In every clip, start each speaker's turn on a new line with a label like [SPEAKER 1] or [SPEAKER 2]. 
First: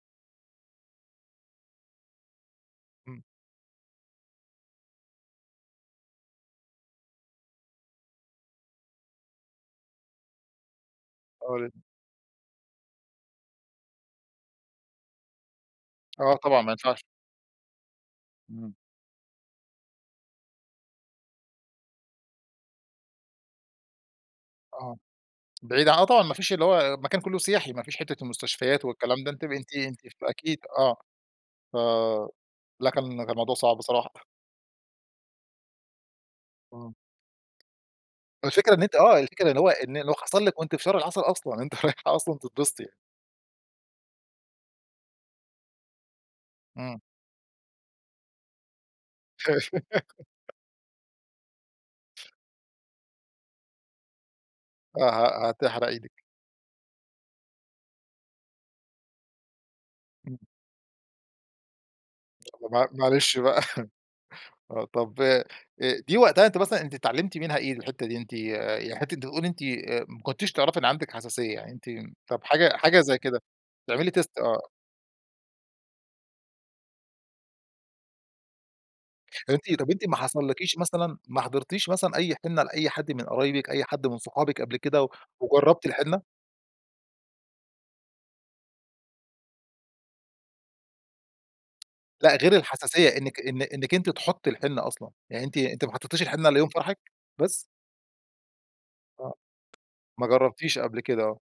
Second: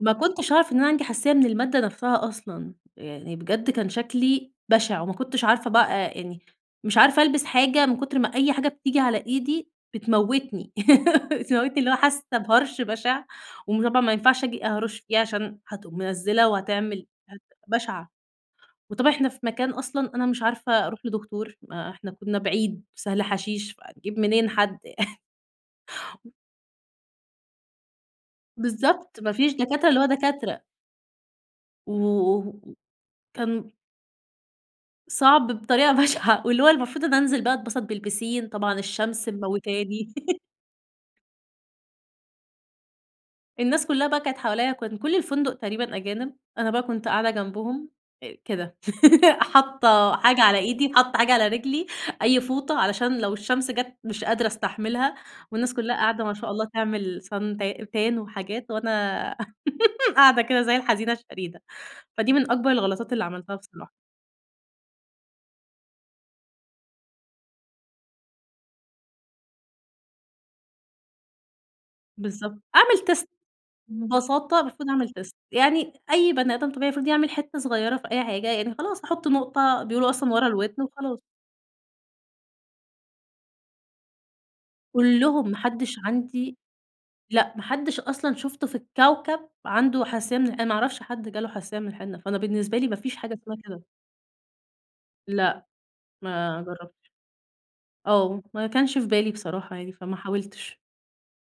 [SPEAKER 1] ما كنتش أعرف إن أنا عندي حساسية من المادة نفسها أصلًا.
[SPEAKER 2] امم.
[SPEAKER 1] يعني بجد كان شكلي بشع، وما كنتش عارفة بقى، آآ، يعني مش عارفة ألبس حاجة من كتر ما أي حاجة بتيجي على إيدي بتموتني بتموتني
[SPEAKER 2] خالص.
[SPEAKER 1] اللي هو حاسة بهرش بشع وم طبعًا ما ينفعش آجي أهرش فيها عشان هتقوم
[SPEAKER 2] آه
[SPEAKER 1] منزلة
[SPEAKER 2] طبعًا ما ينفعش.
[SPEAKER 1] وهتعمل [unintelligible] بشعة.
[SPEAKER 2] امم.
[SPEAKER 1] وطبعًا إحنا في مكان أصلًا أنا مش عارفة أروح لدكتور، ما إحنا كنا بعيد سهل حشيش، فهاجيب منين حد ي
[SPEAKER 2] آه. بعيد عن آه طبعًا ما فيش اللي هو المكان كله سياحي، ما فيش حتّة المستشفيات
[SPEAKER 1] بالضبط
[SPEAKER 2] والكلام ده،
[SPEAKER 1] ما
[SPEAKER 2] أنتِ ب
[SPEAKER 1] فيش
[SPEAKER 2] أنتِ
[SPEAKER 1] دكاترة،
[SPEAKER 2] أنتِ
[SPEAKER 1] اللي هو
[SPEAKER 2] ف أكيد
[SPEAKER 1] دكاترة.
[SPEAKER 2] آه. فَ
[SPEAKER 1] وكان
[SPEAKER 2] لكن لكن الموضوع صعب بصراحة.
[SPEAKER 1] صعب بطريقة بشعة واللي هو
[SPEAKER 2] آه.
[SPEAKER 1] المفروض إن أنزل بقى أتبسط بالبيسين،
[SPEAKER 2] الفكرة
[SPEAKER 1] طبعًا
[SPEAKER 2] إن أنتِ آه،
[SPEAKER 1] الشمس
[SPEAKER 2] الفكرة إن هو إن
[SPEAKER 1] مموتاني
[SPEAKER 2] اللي حصل لك وأنتِ في شهر العسل أصلًا، أنتِ رايحة أصلًا تتبسطي.
[SPEAKER 1] الناس كلها بقى كانت حواليَّ، وكان كل الفندق تقريبًا أجانب. أنا بقى
[SPEAKER 2] امم.
[SPEAKER 1] كنت قاعدة جنبهم آآ كده حاطة حاجة على إيدي، حاطة حاجة على رجلي، أي فوطة علشان لو الشمس جت مش قادرة
[SPEAKER 2] ه
[SPEAKER 1] أستحملها.
[SPEAKER 2] ه
[SPEAKER 1] والناس
[SPEAKER 2] هتحرق
[SPEAKER 1] كلها
[SPEAKER 2] إيدِك.
[SPEAKER 1] قاعدة ما شاء الله تعمل Sun ت Tan وحاجات وأنا
[SPEAKER 2] إمم.
[SPEAKER 1] قاعدة كده زي الحزينة الشريدة. فدي من
[SPEAKER 2] يالّا
[SPEAKER 1] أكبر
[SPEAKER 2] مع
[SPEAKER 1] الغلطات اللي
[SPEAKER 2] معلش
[SPEAKER 1] عملتها
[SPEAKER 2] بقى
[SPEAKER 1] بصراحة.
[SPEAKER 2] آه، طب، آآ، دي وقتها أنتِ مثلًا أنتِ اتعلمتِ منها إيه الحتّة دي؟ أنتِ ي ي حتّة بتقولي أنتِ، آآ، ما كنتيش تعرفي إن عندك حساسية؟ يعني أنتِ طب
[SPEAKER 1] بالضبط.
[SPEAKER 2] حاجة
[SPEAKER 1] أعمل
[SPEAKER 2] حاجة زي
[SPEAKER 1] تيست،
[SPEAKER 2] كده تعملي تيست
[SPEAKER 1] ببساطة
[SPEAKER 2] آه.
[SPEAKER 1] المفروض أعمل تيست. يعني أي بني آدم طبيعي المفروض يعمل حتّة صغيرة في أي حاجة، يعني خلاص أحط
[SPEAKER 2] طب أنتِ
[SPEAKER 1] نقطة
[SPEAKER 2] طب أنتِ
[SPEAKER 1] بيقولوا
[SPEAKER 2] ما
[SPEAKER 1] أصلًا ورا
[SPEAKER 2] حصلكيش
[SPEAKER 1] الودن
[SPEAKER 2] مثلًا
[SPEAKER 1] وخلاص.
[SPEAKER 2] ما حضرتيش مثلًا أي حنة لأي حد من قرايبِك، أي حد من صحابِك قبل كده و
[SPEAKER 1] كلهم
[SPEAKER 2] وجربتِ
[SPEAKER 1] ماحدش
[SPEAKER 2] الحنة؟
[SPEAKER 1] عندي لأ، ما حدش أصلًا شفته في الكوكب، عنده حساسية من ال أنا ما أعرفش حد جاله حساسية من الحنة،
[SPEAKER 2] لأ،
[SPEAKER 1] فأنا
[SPEAKER 2] غير
[SPEAKER 1] بالنسبة لي ما
[SPEAKER 2] الحساسية
[SPEAKER 1] فيش حاجة
[SPEAKER 2] إنك
[SPEAKER 1] اسمها
[SPEAKER 2] إن
[SPEAKER 1] كده.
[SPEAKER 2] إنك أنتِ تحطي الحنة أصلًا، يعني أنتِ
[SPEAKER 1] لأ،
[SPEAKER 2] أنتِ ما حطيتش الحنة إلا
[SPEAKER 1] ما
[SPEAKER 2] يوم فرحِك
[SPEAKER 1] جربتش.
[SPEAKER 2] بس؟
[SPEAKER 1] آه ما كانش في بالي
[SPEAKER 2] آه.
[SPEAKER 1] بصراحة يعني فما
[SPEAKER 2] ما
[SPEAKER 1] حاولتش.
[SPEAKER 2] جربتيش قبل كده آه.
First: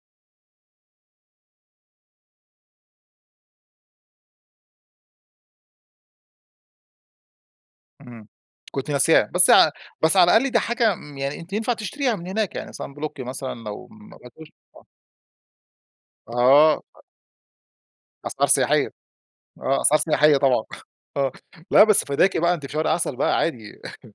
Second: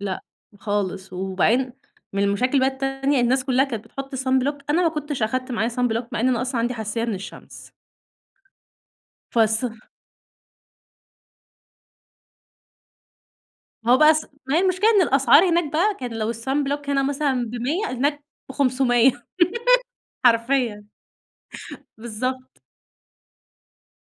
[SPEAKER 1] لأ، خالص وبعدين من المشاكل بقى التانية الناس كلها كانت بتحط sunblock أنا ما كنتش أخدت معايا sunblock مع إن أنا أصلًا عندي حساسية من الشمس.
[SPEAKER 2] امم، كنتِ ناسياه. بس
[SPEAKER 1] فالص
[SPEAKER 2] ع بس على الأقل ده حاجة، امم، يعني أنتِ ينفع تشتريها من هناك يعني sunblock مثلًا لو
[SPEAKER 1] هو بقى الص
[SPEAKER 2] [unintelligible]
[SPEAKER 1] ما هي
[SPEAKER 2] آه.
[SPEAKER 1] المشكلة إن الأسعار هناك بقى، كان لو
[SPEAKER 2] آه
[SPEAKER 1] الsunblock هنا
[SPEAKER 2] [unintelligible]
[SPEAKER 1] مثلًا ب100 هناك
[SPEAKER 2] أسعار سياحية،
[SPEAKER 1] ب500
[SPEAKER 2] آه أسعار سياحية طبعًا
[SPEAKER 1] حرفيًا.
[SPEAKER 2] آه لأ، بس فداكِ بقى
[SPEAKER 1] بالضبط.
[SPEAKER 2] أنتِ في شهر عسل بقى عادي.